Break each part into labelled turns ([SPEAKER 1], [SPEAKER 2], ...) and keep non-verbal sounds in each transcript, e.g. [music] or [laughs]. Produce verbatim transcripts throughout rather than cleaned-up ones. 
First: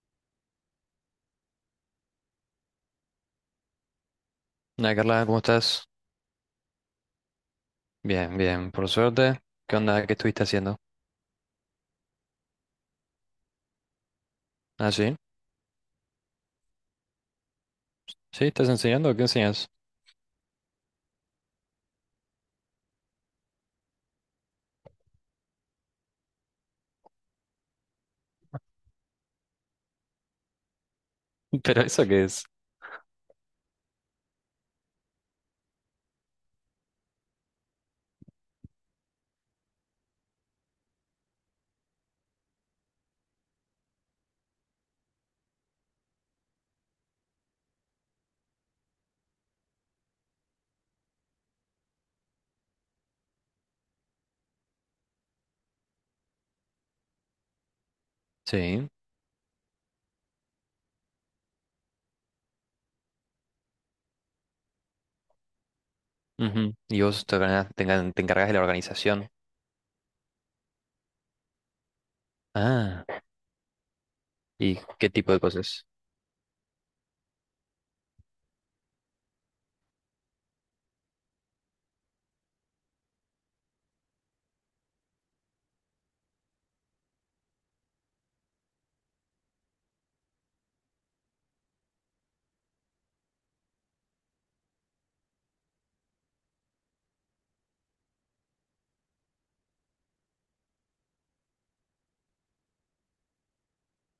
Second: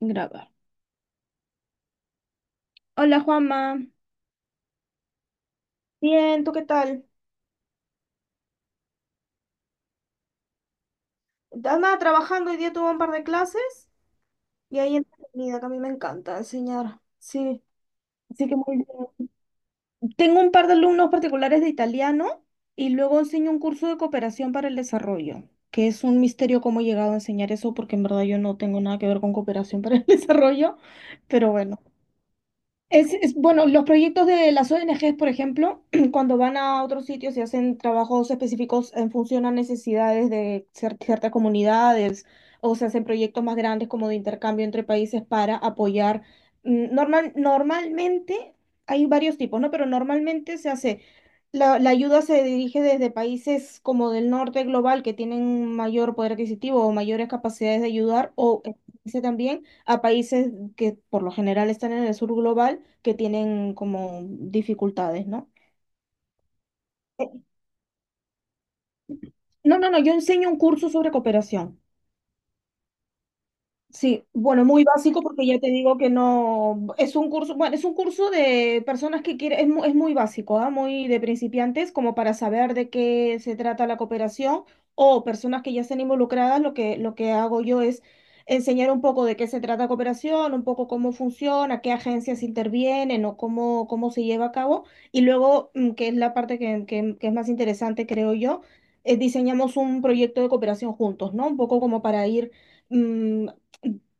[SPEAKER 1] Grabar. Hola Juanma.
[SPEAKER 2] Hola Carla, ¿cómo estás?
[SPEAKER 1] Bien, ¿tú qué tal?
[SPEAKER 2] Bien, bien, por suerte. ¿Qué onda? ¿Qué estuviste haciendo?
[SPEAKER 1] Andaba trabajando, hoy día tuve un par de clases y
[SPEAKER 2] Ah,
[SPEAKER 1] ahí
[SPEAKER 2] sí.
[SPEAKER 1] entretenida, que a mí me encanta enseñar. Sí,
[SPEAKER 2] ¿Sí?
[SPEAKER 1] así que
[SPEAKER 2] ¿Estás
[SPEAKER 1] muy
[SPEAKER 2] enseñando? ¿Qué
[SPEAKER 1] bien.
[SPEAKER 2] enseñas?
[SPEAKER 1] Tengo un par de alumnos particulares de italiano y luego enseño un curso de cooperación para el desarrollo, que es un misterio cómo he llegado a enseñar eso porque en verdad yo no tengo nada que ver con cooperación para el [laughs] desarrollo, pero
[SPEAKER 2] [laughs]
[SPEAKER 1] bueno,
[SPEAKER 2] ¿Pero eso qué es?
[SPEAKER 1] Es, es- bueno, los proyectos de las O N Gs, por ejemplo, [clears throat] cuando van a otros sitios y hacen trabajos específicos en función a necesidades de cier- ciertas comunidades, o se hacen proyectos más grandes como de intercambio entre países para apoyar. mm, Normal, normalmente hay varios tipos, ¿no? Pero normalmente se hace, la, la ayuda se dirige desde países como del norte global que tienen mayor poder adquisitivo o mayores capacidades de ayudar, o
[SPEAKER 2] Sí,
[SPEAKER 1] eh, también a países que por lo general están en el sur global que tienen como dificultades, ¿no?
[SPEAKER 2] ujú. ¿Y
[SPEAKER 1] Eh,
[SPEAKER 2] vos te, organa- te engan- te encargas de la organización?
[SPEAKER 1] No, no, no, yo enseño un curso sobre cooperación.
[SPEAKER 2] Ah,
[SPEAKER 1] Sí, bueno,
[SPEAKER 2] ¿y
[SPEAKER 1] muy
[SPEAKER 2] qué
[SPEAKER 1] básico
[SPEAKER 2] tipo de
[SPEAKER 1] porque ya te
[SPEAKER 2] cosas?
[SPEAKER 1] digo que no, es un curso, bueno, es un curso de personas que quieren, es, mu- es muy básico, ¿ah? Muy de principiantes, como para saber de qué se trata la cooperación o personas que ya estén involucradas, lo que, lo que hago yo es enseñar un poco de qué se trata cooperación, un poco cómo funciona, qué agencias intervienen o cómo, cómo se lleva a cabo. Y luego, mm, que es la parte que, que que es más interesante, creo yo, eh, diseñamos un proyecto de cooperación juntos, ¿no? Un poco como para ir mm,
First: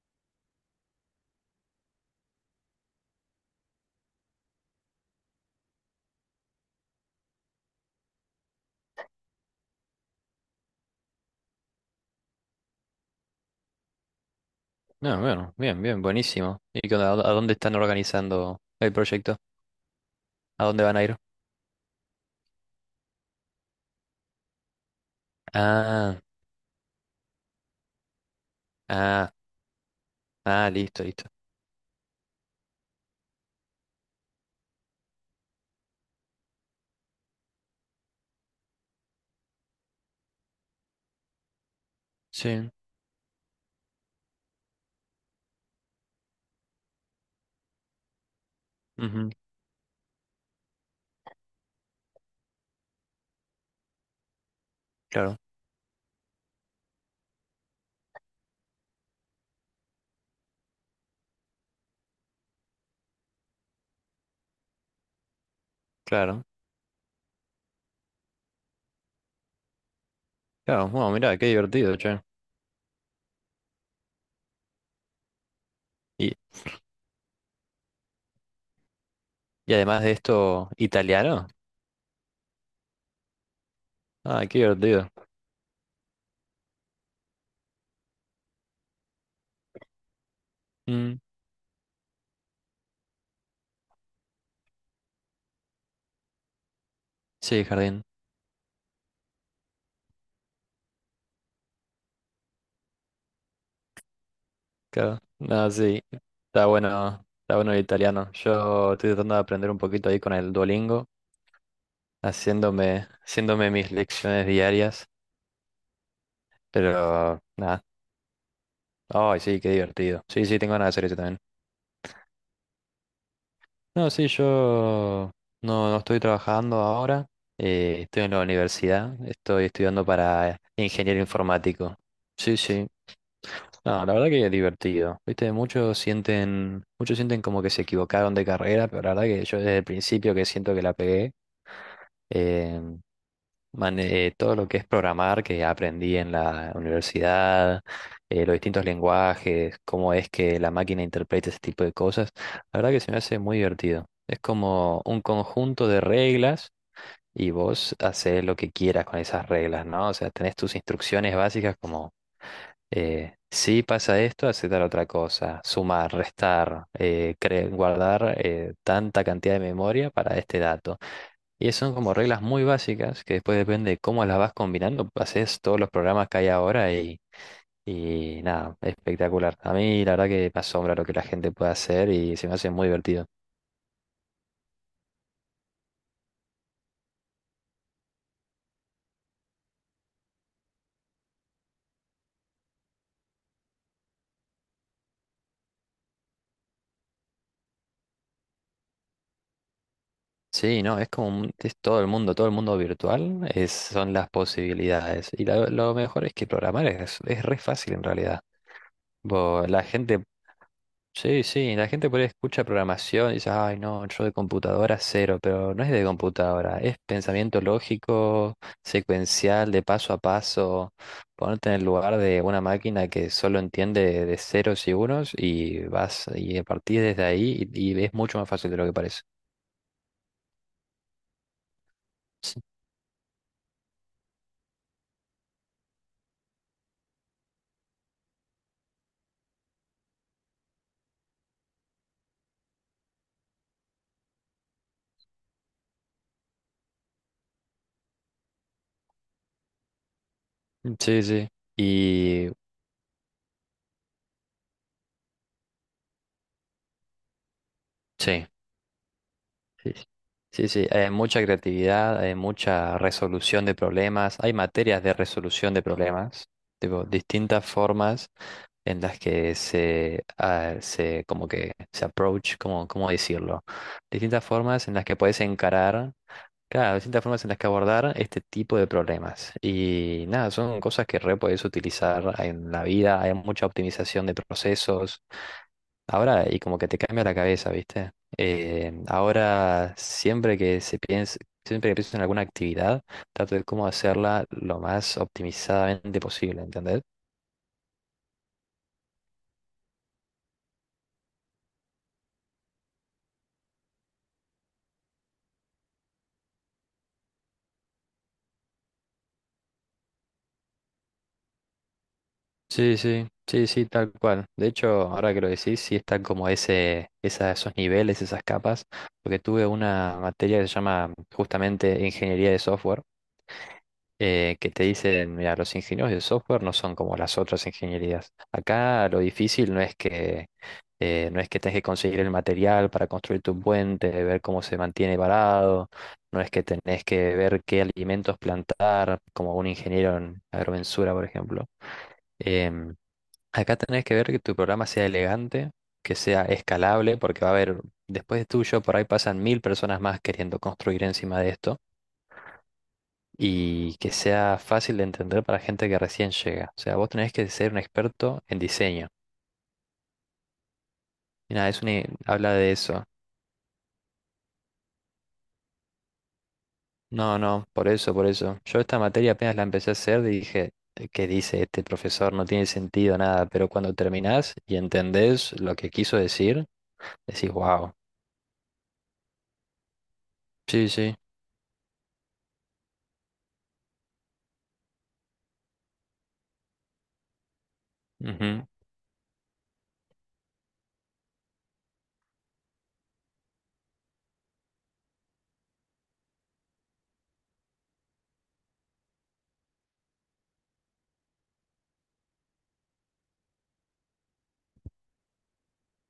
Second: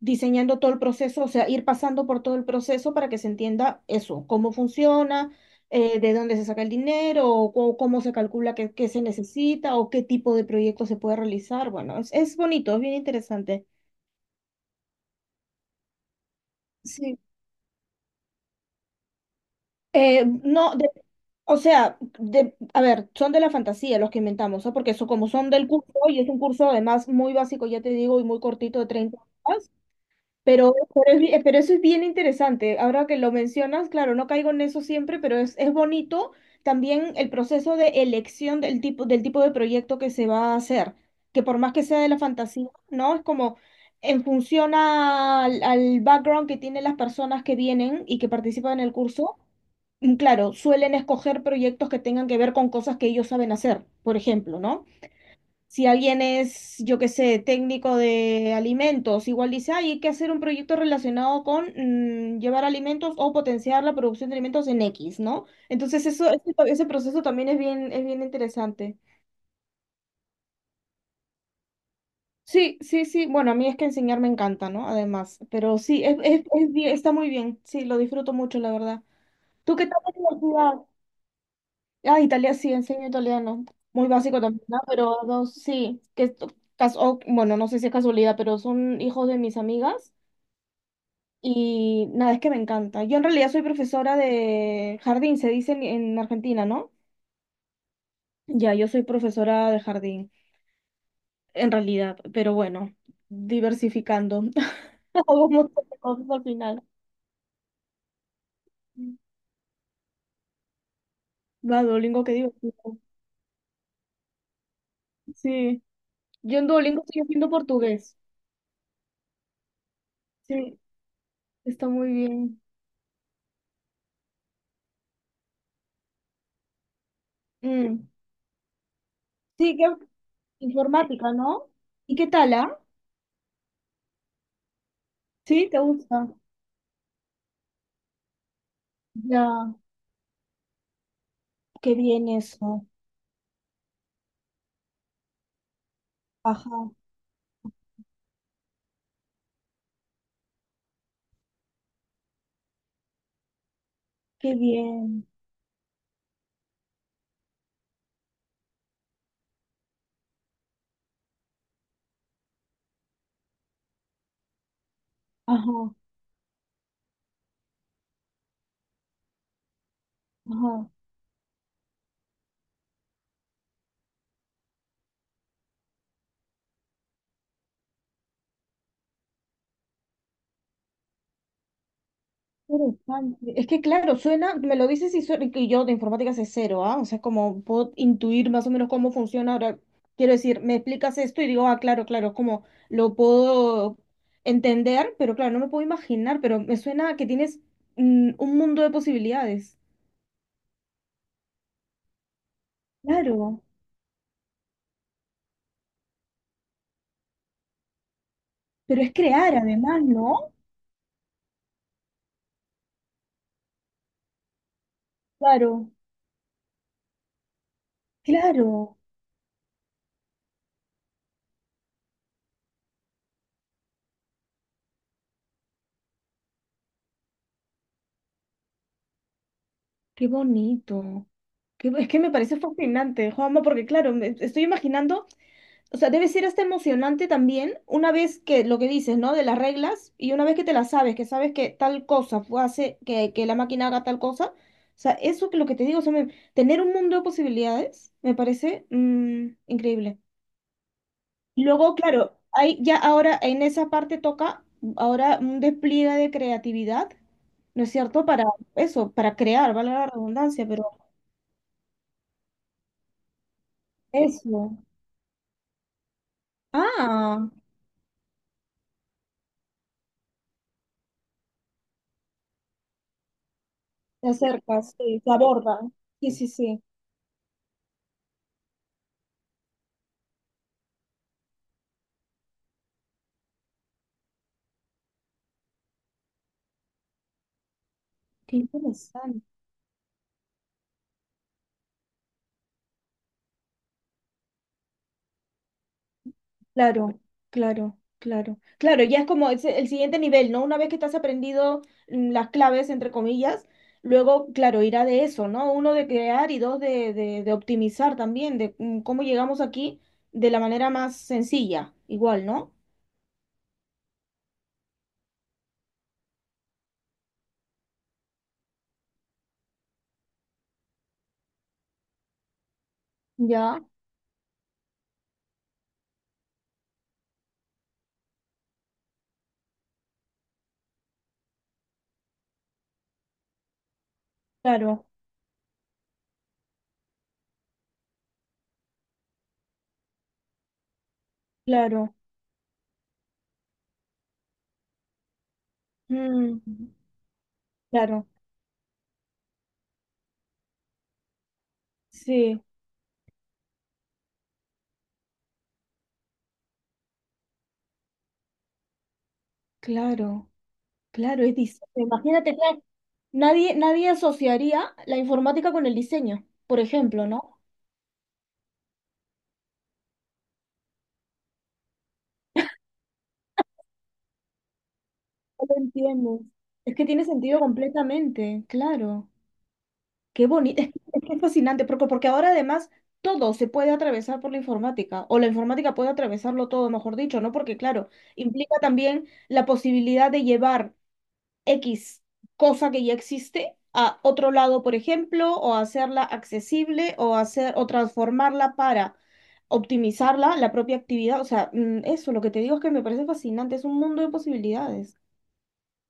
[SPEAKER 1] diseñando todo el proceso, o sea, ir pasando por todo el proceso para que se entienda eso, cómo funciona, eh, de dónde se saca el dinero, o, cu- cómo se calcula qué, qué se necesita, o qué tipo de proyecto se puede realizar. Bueno, es, es bonito, es bien interesante.
[SPEAKER 2] Ah, bueno, bien, bien, buenísimo. ¿Y qué onda? ¿A
[SPEAKER 1] Sí.
[SPEAKER 2] dó- ¿a dónde están organizando el proyecto?
[SPEAKER 1] Eh,
[SPEAKER 2] ¿A
[SPEAKER 1] no,
[SPEAKER 2] dónde
[SPEAKER 1] de-
[SPEAKER 2] van a ir?
[SPEAKER 1] o sea, de, a ver, son de la fantasía los que inventamos, ¿ah? Porque eso, como son del curso, y
[SPEAKER 2] Ah,
[SPEAKER 1] es un curso además muy básico, ya te digo, y muy cortito de treinta
[SPEAKER 2] ah,
[SPEAKER 1] horas,
[SPEAKER 2] ah,
[SPEAKER 1] Pero,
[SPEAKER 2] listo,
[SPEAKER 1] pero, es
[SPEAKER 2] listo.
[SPEAKER 1] bi- pero eso es bien interesante. Ahora que lo mencionas, claro, no caigo en eso siempre, pero es, es bonito también el proceso de elección del tipo, del tipo de proyecto que se va a hacer, que por más que sea de la fantasía,
[SPEAKER 2] Sí,
[SPEAKER 1] ¿no? Es como en función al, al background que tienen las personas que vienen y que participan en el
[SPEAKER 2] ujú,
[SPEAKER 1] curso. Mm, claro, suelen escoger proyectos que tengan que ver con cosas que ellos saben hacer, por ejemplo, ¿no?
[SPEAKER 2] claro,
[SPEAKER 1] Si alguien es, yo qué sé, técnico de alimentos, igual dice, "Ay, hay que hacer un proyecto relacionado con mm, llevar alimentos o potenciar la producción de alimentos en equis, ¿no?" Entonces eso,
[SPEAKER 2] claro.
[SPEAKER 1] ese, ese proceso también es bien, es bien interesante.
[SPEAKER 2] Claro, bueno, mira, qué divertido, che.
[SPEAKER 1] Sí, sí, sí. Bueno, a mí es que enseñar me encanta, ¿no? Además, pero sí, es,
[SPEAKER 2] Y,
[SPEAKER 1] es, es bien- está muy bien. Sí, lo disfruto mucho, la verdad.
[SPEAKER 2] y
[SPEAKER 1] ¿Tú qué tal
[SPEAKER 2] además
[SPEAKER 1] la
[SPEAKER 2] de esto,
[SPEAKER 1] universidad?
[SPEAKER 2] italiano.
[SPEAKER 1] Ah, Italia, sí, enseño italiano. Muy básico
[SPEAKER 2] Ah, qué
[SPEAKER 1] también, ¿no?
[SPEAKER 2] divertido.
[SPEAKER 1] Pero dos, sí, que esto, cas- o- bueno, no sé si es casualidad, pero son hijos de mis amigas
[SPEAKER 2] Mm,
[SPEAKER 1] y nada, es que me encanta. Yo en realidad soy profesora de jardín, se dice en, en Argentina, ¿no?
[SPEAKER 2] sí, jardín,
[SPEAKER 1] Ya, yo soy profesora de jardín, en realidad, pero bueno, diversificando. [laughs]
[SPEAKER 2] claro.
[SPEAKER 1] Hago un
[SPEAKER 2] No,
[SPEAKER 1] montón de
[SPEAKER 2] sí,
[SPEAKER 1] cosas al
[SPEAKER 2] está
[SPEAKER 1] final.
[SPEAKER 2] bueno, está bueno el italiano. Yo estoy tratando de aprender un poquito ahí con el Duolingo,
[SPEAKER 1] Va, Duolingo, qué divertido.
[SPEAKER 2] haciéndome, haciéndome mis lecciones diarias,
[SPEAKER 1] Sí, yo en Duolingo estoy
[SPEAKER 2] pero
[SPEAKER 1] haciendo
[SPEAKER 2] nada.
[SPEAKER 1] portugués.
[SPEAKER 2] Ay, sí, qué divertido. Sí, sí, tengo
[SPEAKER 1] Sí,
[SPEAKER 2] ganas de hacer eso también.
[SPEAKER 1] está muy bien.
[SPEAKER 2] No, sí, yo no, no estoy trabajando ahora. Eh,
[SPEAKER 1] Mm.
[SPEAKER 2] estoy en la universidad, estoy
[SPEAKER 1] Sí, ¿qué,
[SPEAKER 2] estudiando para ingeniero
[SPEAKER 1] Informática, ¿no?
[SPEAKER 2] informático.
[SPEAKER 1] ¿Y qué tal,
[SPEAKER 2] Sí,
[SPEAKER 1] ah?
[SPEAKER 2] sí. No, la verdad que es divertido. Viste,
[SPEAKER 1] ¿Sí? ¿Te
[SPEAKER 2] muchos
[SPEAKER 1] gusta?
[SPEAKER 2] sienten, muchos sienten como que se equivocaron de carrera, pero la verdad que yo
[SPEAKER 1] Ya,
[SPEAKER 2] desde el principio que siento que la pegué,
[SPEAKER 1] qué bien
[SPEAKER 2] eh,
[SPEAKER 1] eso.
[SPEAKER 2] mane- eh, todo lo que es programar que aprendí en la
[SPEAKER 1] Ajá,
[SPEAKER 2] universidad, eh, los distintos lenguajes, cómo es que la máquina interpreta ese tipo de cosas, la verdad que se me hace muy divertido. Es
[SPEAKER 1] qué
[SPEAKER 2] como un
[SPEAKER 1] bien.
[SPEAKER 2] conjunto de reglas y vos haces lo que quieras con esas reglas, ¿no? O sea, tenés tus instrucciones básicas como, eh, si pasa esto, hace tal otra cosa,
[SPEAKER 1] Ajá,
[SPEAKER 2] sumar, restar, eh, cre- guardar eh, tanta cantidad de memoria para este
[SPEAKER 1] ajá.
[SPEAKER 2] dato. Y son como reglas muy básicas que después depende de cómo las vas combinando, haces todos los programas que hay ahora y... Y nada, espectacular. A mí la verdad que me asombra lo que la gente puede hacer y se me hace muy divertido.
[SPEAKER 1] Interesante. Es que claro, suena, me lo dices y, suena, y yo de informática sé cero, ¿ah? O sea, como puedo intuir más o menos cómo funciona. Ahora, quiero decir, me explicas esto y digo, ah, claro, claro, como lo puedo entender, pero claro, no me puedo imaginar, pero me suena a que tienes mm, un mundo de posibilidades.
[SPEAKER 2] Sí, no, es como un- es todo el mundo, todo el mundo virtual
[SPEAKER 1] Claro,
[SPEAKER 2] es, son las posibilidades. Y lo, lo mejor es que programar es, es re fácil en realidad.
[SPEAKER 1] pero es crear
[SPEAKER 2] Vos- la
[SPEAKER 1] además,
[SPEAKER 2] gente,
[SPEAKER 1] ¿no?
[SPEAKER 2] sí, sí, la gente por ahí escucha programación y dice, ay, no, yo de computadora cero, pero no es
[SPEAKER 1] Claro.
[SPEAKER 2] de computadora, es pensamiento lógico,
[SPEAKER 1] Claro,
[SPEAKER 2] secuencial, de paso a paso, ponerte en el lugar de una máquina que solo entiende de ceros y unos y vas y a partir desde ahí y, y es mucho más fácil de lo que parece.
[SPEAKER 1] qué bonito. Qué bo- es que me parece
[SPEAKER 2] Sí,
[SPEAKER 1] fascinante, Juanma, porque claro, me estoy imaginando, o sea, debe ser hasta emocionante también una vez que lo que dices, ¿no? De las reglas y una vez que te las sabes, que sabes que tal cosa fue- hace que, que la máquina haga tal cosa. O sea, eso que lo que te digo, o sea, me- tener un mundo de posibilidades me parece mm, increíble.
[SPEAKER 2] sí, sí.
[SPEAKER 1] Luego, claro,
[SPEAKER 2] Y
[SPEAKER 1] hay ya ahora en esa parte toca ahora un despliegue de creatividad, ¿no es cierto? Para
[SPEAKER 2] sí,
[SPEAKER 1] eso, para crear, vale
[SPEAKER 2] sí,
[SPEAKER 1] la redundancia,
[SPEAKER 2] sí,
[SPEAKER 1] pero
[SPEAKER 2] sí, hay mucha creatividad, hay mucha resolución de problemas, hay
[SPEAKER 1] eso.
[SPEAKER 2] materias de resolución de problemas, tipo,
[SPEAKER 1] Ah,
[SPEAKER 2] distintas formas en las que se, ah, se como que se approach, cómo, ¿cómo decirlo?
[SPEAKER 1] se
[SPEAKER 2] Distintas
[SPEAKER 1] acerca,
[SPEAKER 2] formas en las que
[SPEAKER 1] sí, se
[SPEAKER 2] puedes
[SPEAKER 1] aborda.
[SPEAKER 2] encarar,
[SPEAKER 1] Sí, sí, sí.
[SPEAKER 2] claro, distintas formas en las que abordar este tipo de problemas. Y nada, son cosas que re puedes utilizar en la vida, hay mucha optimización de procesos. Ahora, y como que te cambia la cabeza, ¿viste?
[SPEAKER 1] Qué
[SPEAKER 2] Eh,
[SPEAKER 1] interesante.
[SPEAKER 2] ahora, siempre que se piense, siempre que pienso en alguna actividad, trato de cómo hacerla lo más optimizadamente posible, ¿entendés?
[SPEAKER 1] Claro, claro, claro. Claro, ya es como es el siguiente nivel, ¿no? Una vez que estás aprendido mm, las claves, entre comillas, luego, claro, irá de eso, ¿no? Uno de crear y dos de, de, de optimizar también, de mm, cómo llegamos aquí de la manera más sencilla, igual, ¿no?
[SPEAKER 2] Sí, sí, sí, sí, tal cual. De hecho, ahora que lo decís, sí están como ese, esa- esos niveles, esas capas, porque tuve una materia que se llama justamente ingeniería de software,
[SPEAKER 1] Ya,
[SPEAKER 2] eh, que te dicen, mira, los ingenieros de software no son como las otras ingenierías. Acá lo difícil no es que eh, no es que tengas que conseguir el material para construir tu puente, ver cómo se
[SPEAKER 1] claro,
[SPEAKER 2] mantiene parado, no es que tenés que ver qué alimentos plantar, como un ingeniero en agrimensura, por ejemplo.
[SPEAKER 1] claro.
[SPEAKER 2] Em, Acá tenés que ver que tu programa sea elegante, que sea
[SPEAKER 1] Mm,
[SPEAKER 2] escalable, porque va a haber,
[SPEAKER 1] claro,
[SPEAKER 2] después de tuyo, por ahí pasan mil personas más queriendo construir encima de esto
[SPEAKER 1] sí,
[SPEAKER 2] y que sea fácil de entender para gente que recién llega. O sea, vos tenés que ser un experto en diseño.
[SPEAKER 1] claro, claro,
[SPEAKER 2] Y
[SPEAKER 1] es
[SPEAKER 2] nada, es
[SPEAKER 1] diseño.
[SPEAKER 2] una, habla
[SPEAKER 1] Imagínate,
[SPEAKER 2] de
[SPEAKER 1] claro,
[SPEAKER 2] eso.
[SPEAKER 1] nadie, nadie asociaría la informática con el diseño, por ejemplo,
[SPEAKER 2] No,
[SPEAKER 1] ¿no?
[SPEAKER 2] no, por eso, por eso. Yo esta materia apenas la empecé a hacer y dije, "Eh, ¿qué dice este profesor? No tiene sentido nada", pero cuando terminás y entendés lo
[SPEAKER 1] Lo
[SPEAKER 2] que quiso
[SPEAKER 1] entiendo.
[SPEAKER 2] decir,
[SPEAKER 1] Es que tiene
[SPEAKER 2] decís,
[SPEAKER 1] sentido
[SPEAKER 2] wow,
[SPEAKER 1] completamente, claro. Qué bonito, es
[SPEAKER 2] sí,
[SPEAKER 1] que,
[SPEAKER 2] sí,
[SPEAKER 1] es que es fascinante, porque, porque ahora además todo se puede atravesar por la informática, o la informática puede atravesarlo todo, mejor dicho, ¿no? Porque claro,
[SPEAKER 2] ujú.
[SPEAKER 1] implica también la posibilidad de llevar equis cosa que ya existe a otro lado, por ejemplo, o hacerla accesible, o hacer, o transformarla para optimizarla, la propia actividad. O sea, mm, eso, lo que te digo es que me parece fascinante, es un mundo de posibilidades.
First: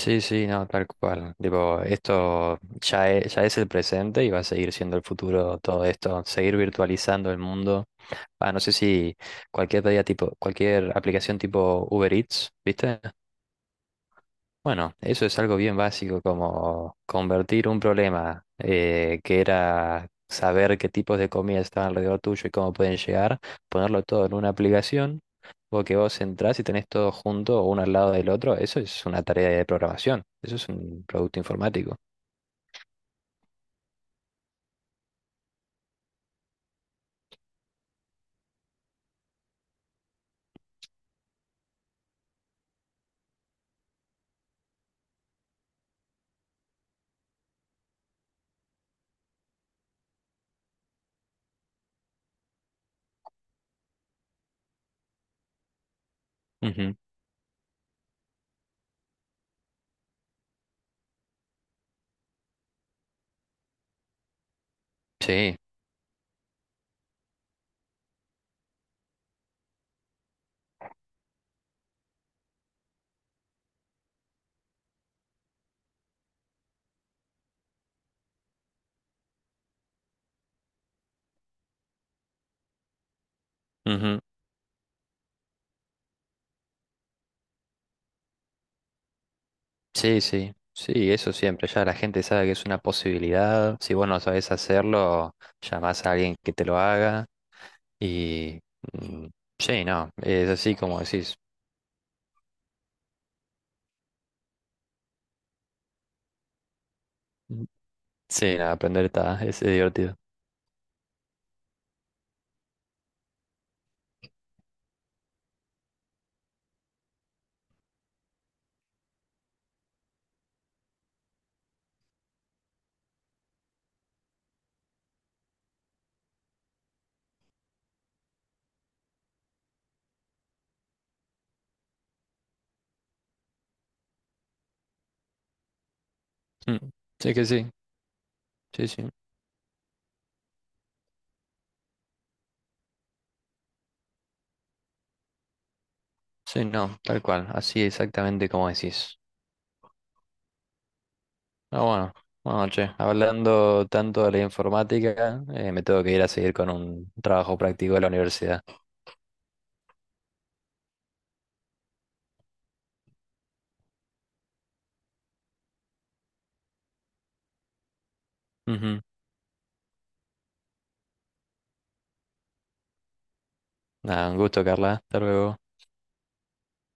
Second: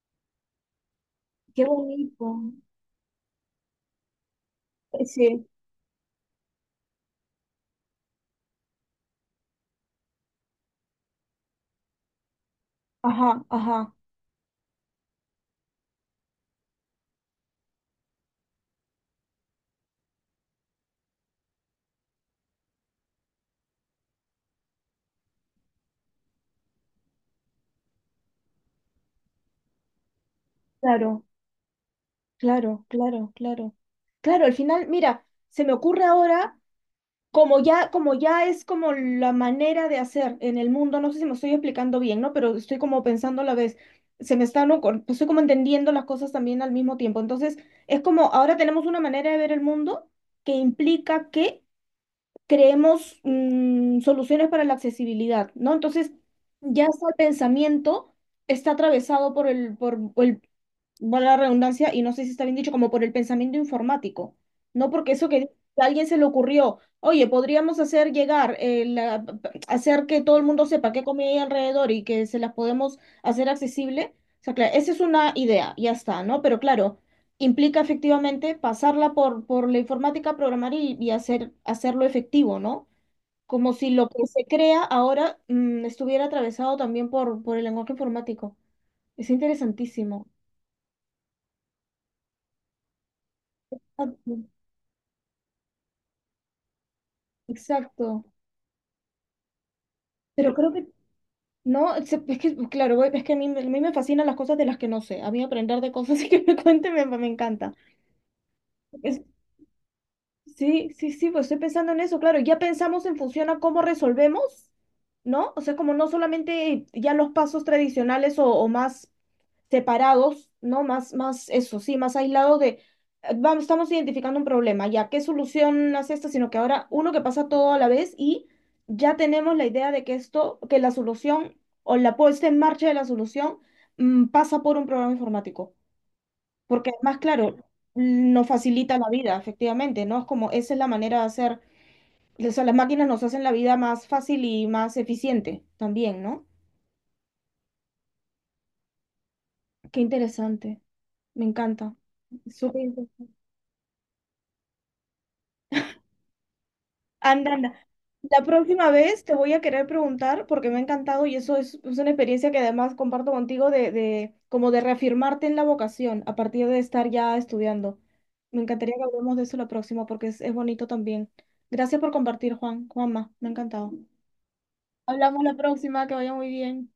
[SPEAKER 2] Sí, sí, no, tal cual.
[SPEAKER 1] Qué
[SPEAKER 2] Tipo,
[SPEAKER 1] bonito.
[SPEAKER 2] esto ya es, ya es el presente y va a seguir siendo el
[SPEAKER 1] Eh, Sí,
[SPEAKER 2] futuro todo esto, seguir virtualizando el mundo. Ah, no sé si cualquier pedida tipo, cualquier aplicación tipo Uber Eats, ¿viste?
[SPEAKER 1] ajá, ajá,
[SPEAKER 2] Bueno, eso es algo bien básico, como convertir un problema, eh, que era saber qué tipos de comida están alrededor tuyo y cómo pueden llegar, ponerlo todo en una aplicación, o que vos entrás y tenés todo junto uno al lado del otro, eso es una tarea de programación, eso es un
[SPEAKER 1] claro,
[SPEAKER 2] producto informático.
[SPEAKER 1] claro, claro, claro. Claro, al final, mira, se me ocurre ahora, como ya, como ya es como la manera de hacer en el mundo, no sé si me estoy explicando bien, ¿no? Pero estoy como pensando a la vez, se me están, ocur- estoy como entendiendo las cosas también al mismo tiempo. Entonces, es como ahora tenemos una manera de ver el mundo que implica que creemos mm, soluciones para la accesibilidad, ¿no? Entonces, ya
[SPEAKER 2] Ujú.
[SPEAKER 1] está el pensamiento, está atravesado por el, por el, valga la redundancia, y no sé si está bien dicho, como por el pensamiento informático, ¿no? Porque eso que
[SPEAKER 2] Sí,
[SPEAKER 1] a alguien se le ocurrió, oye, podríamos hacer llegar, eh, la- hacer que todo el mundo sepa qué comida hay alrededor y que se las podemos hacer accesible. O sea, claro, esa es una idea, ya está, ¿no? Pero claro, implica efectivamente pasarla por, por la informática, programar y, y hacer, hacerlo efectivo, ¿no? Como si lo
[SPEAKER 2] ujú.
[SPEAKER 1] que se crea ahora mm, estuviera atravesado también por, por el lenguaje informático. Es
[SPEAKER 2] Sí,
[SPEAKER 1] interesantísimo.
[SPEAKER 2] sí, sí, eso siempre, ya la gente sabe que es una posibilidad, si vos no
[SPEAKER 1] Exacto.
[SPEAKER 2] sabés hacerlo, llamás a alguien que te lo haga.
[SPEAKER 1] Exacto.
[SPEAKER 2] Y mm, sí, no, es
[SPEAKER 1] Pero creo
[SPEAKER 2] así
[SPEAKER 1] que,
[SPEAKER 2] como decís.
[SPEAKER 1] no, es es que, claro, voy- es que a mí, me a mí me fascinan las cosas de las que no sé. A mí aprender de cosas [laughs] que me cuenten me, me encanta.
[SPEAKER 2] Sí, nada, aprender está, es divertido.
[SPEAKER 1] Sí, sí, sí, pues estoy pensando en eso, claro, ya pensamos en función a cómo resolvemos, ¿no? O sea, como no solamente ya los pasos tradicionales o, o más separados, ¿no? Más, más eso, sí, más aislados de, eh, vamos, estamos identificando un problema, ya, ¿qué solución hace esta? Sino que ahora uno que pasa todo a la vez y ya tenemos la idea de que esto, que la solución o la puesta en marcha de la solución, mm, pasa por un programa informático. Porque
[SPEAKER 2] Mm,
[SPEAKER 1] además,
[SPEAKER 2] sí que
[SPEAKER 1] claro,
[SPEAKER 2] sí,
[SPEAKER 1] nos
[SPEAKER 2] sí,
[SPEAKER 1] facilita la
[SPEAKER 2] sí,
[SPEAKER 1] vida, efectivamente, ¿no? Es como esa es la manera de hacer, o sea, las máquinas nos hacen la vida más fácil y más eficiente también, ¿no?
[SPEAKER 2] sí, no, tal cual, así exactamente como decís.
[SPEAKER 1] Qué interesante, me
[SPEAKER 2] Ah,
[SPEAKER 1] encanta.
[SPEAKER 2] bueno, bueno,
[SPEAKER 1] Súper
[SPEAKER 2] che,
[SPEAKER 1] interesante.
[SPEAKER 2] hablando tanto de la informática, eh, me tengo que ir a seguir con un
[SPEAKER 1] Anda,
[SPEAKER 2] trabajo
[SPEAKER 1] anda.
[SPEAKER 2] práctico de la
[SPEAKER 1] La
[SPEAKER 2] universidad.
[SPEAKER 1] próxima vez te voy a querer preguntar, porque me ha encantado y eso es, es una experiencia que además comparto contigo de, de como de reafirmarte en la vocación a partir de estar ya estudiando. Me encantaría
[SPEAKER 2] Ujú.
[SPEAKER 1] que hablemos de eso la próxima porque es, es bonito también. Gracias por compartir, Juan, Juanma, me ha encantado.
[SPEAKER 2] Nada, un gusto, Carla, hasta
[SPEAKER 1] Hablamos la
[SPEAKER 2] luego.
[SPEAKER 1] próxima, que vaya muy bien.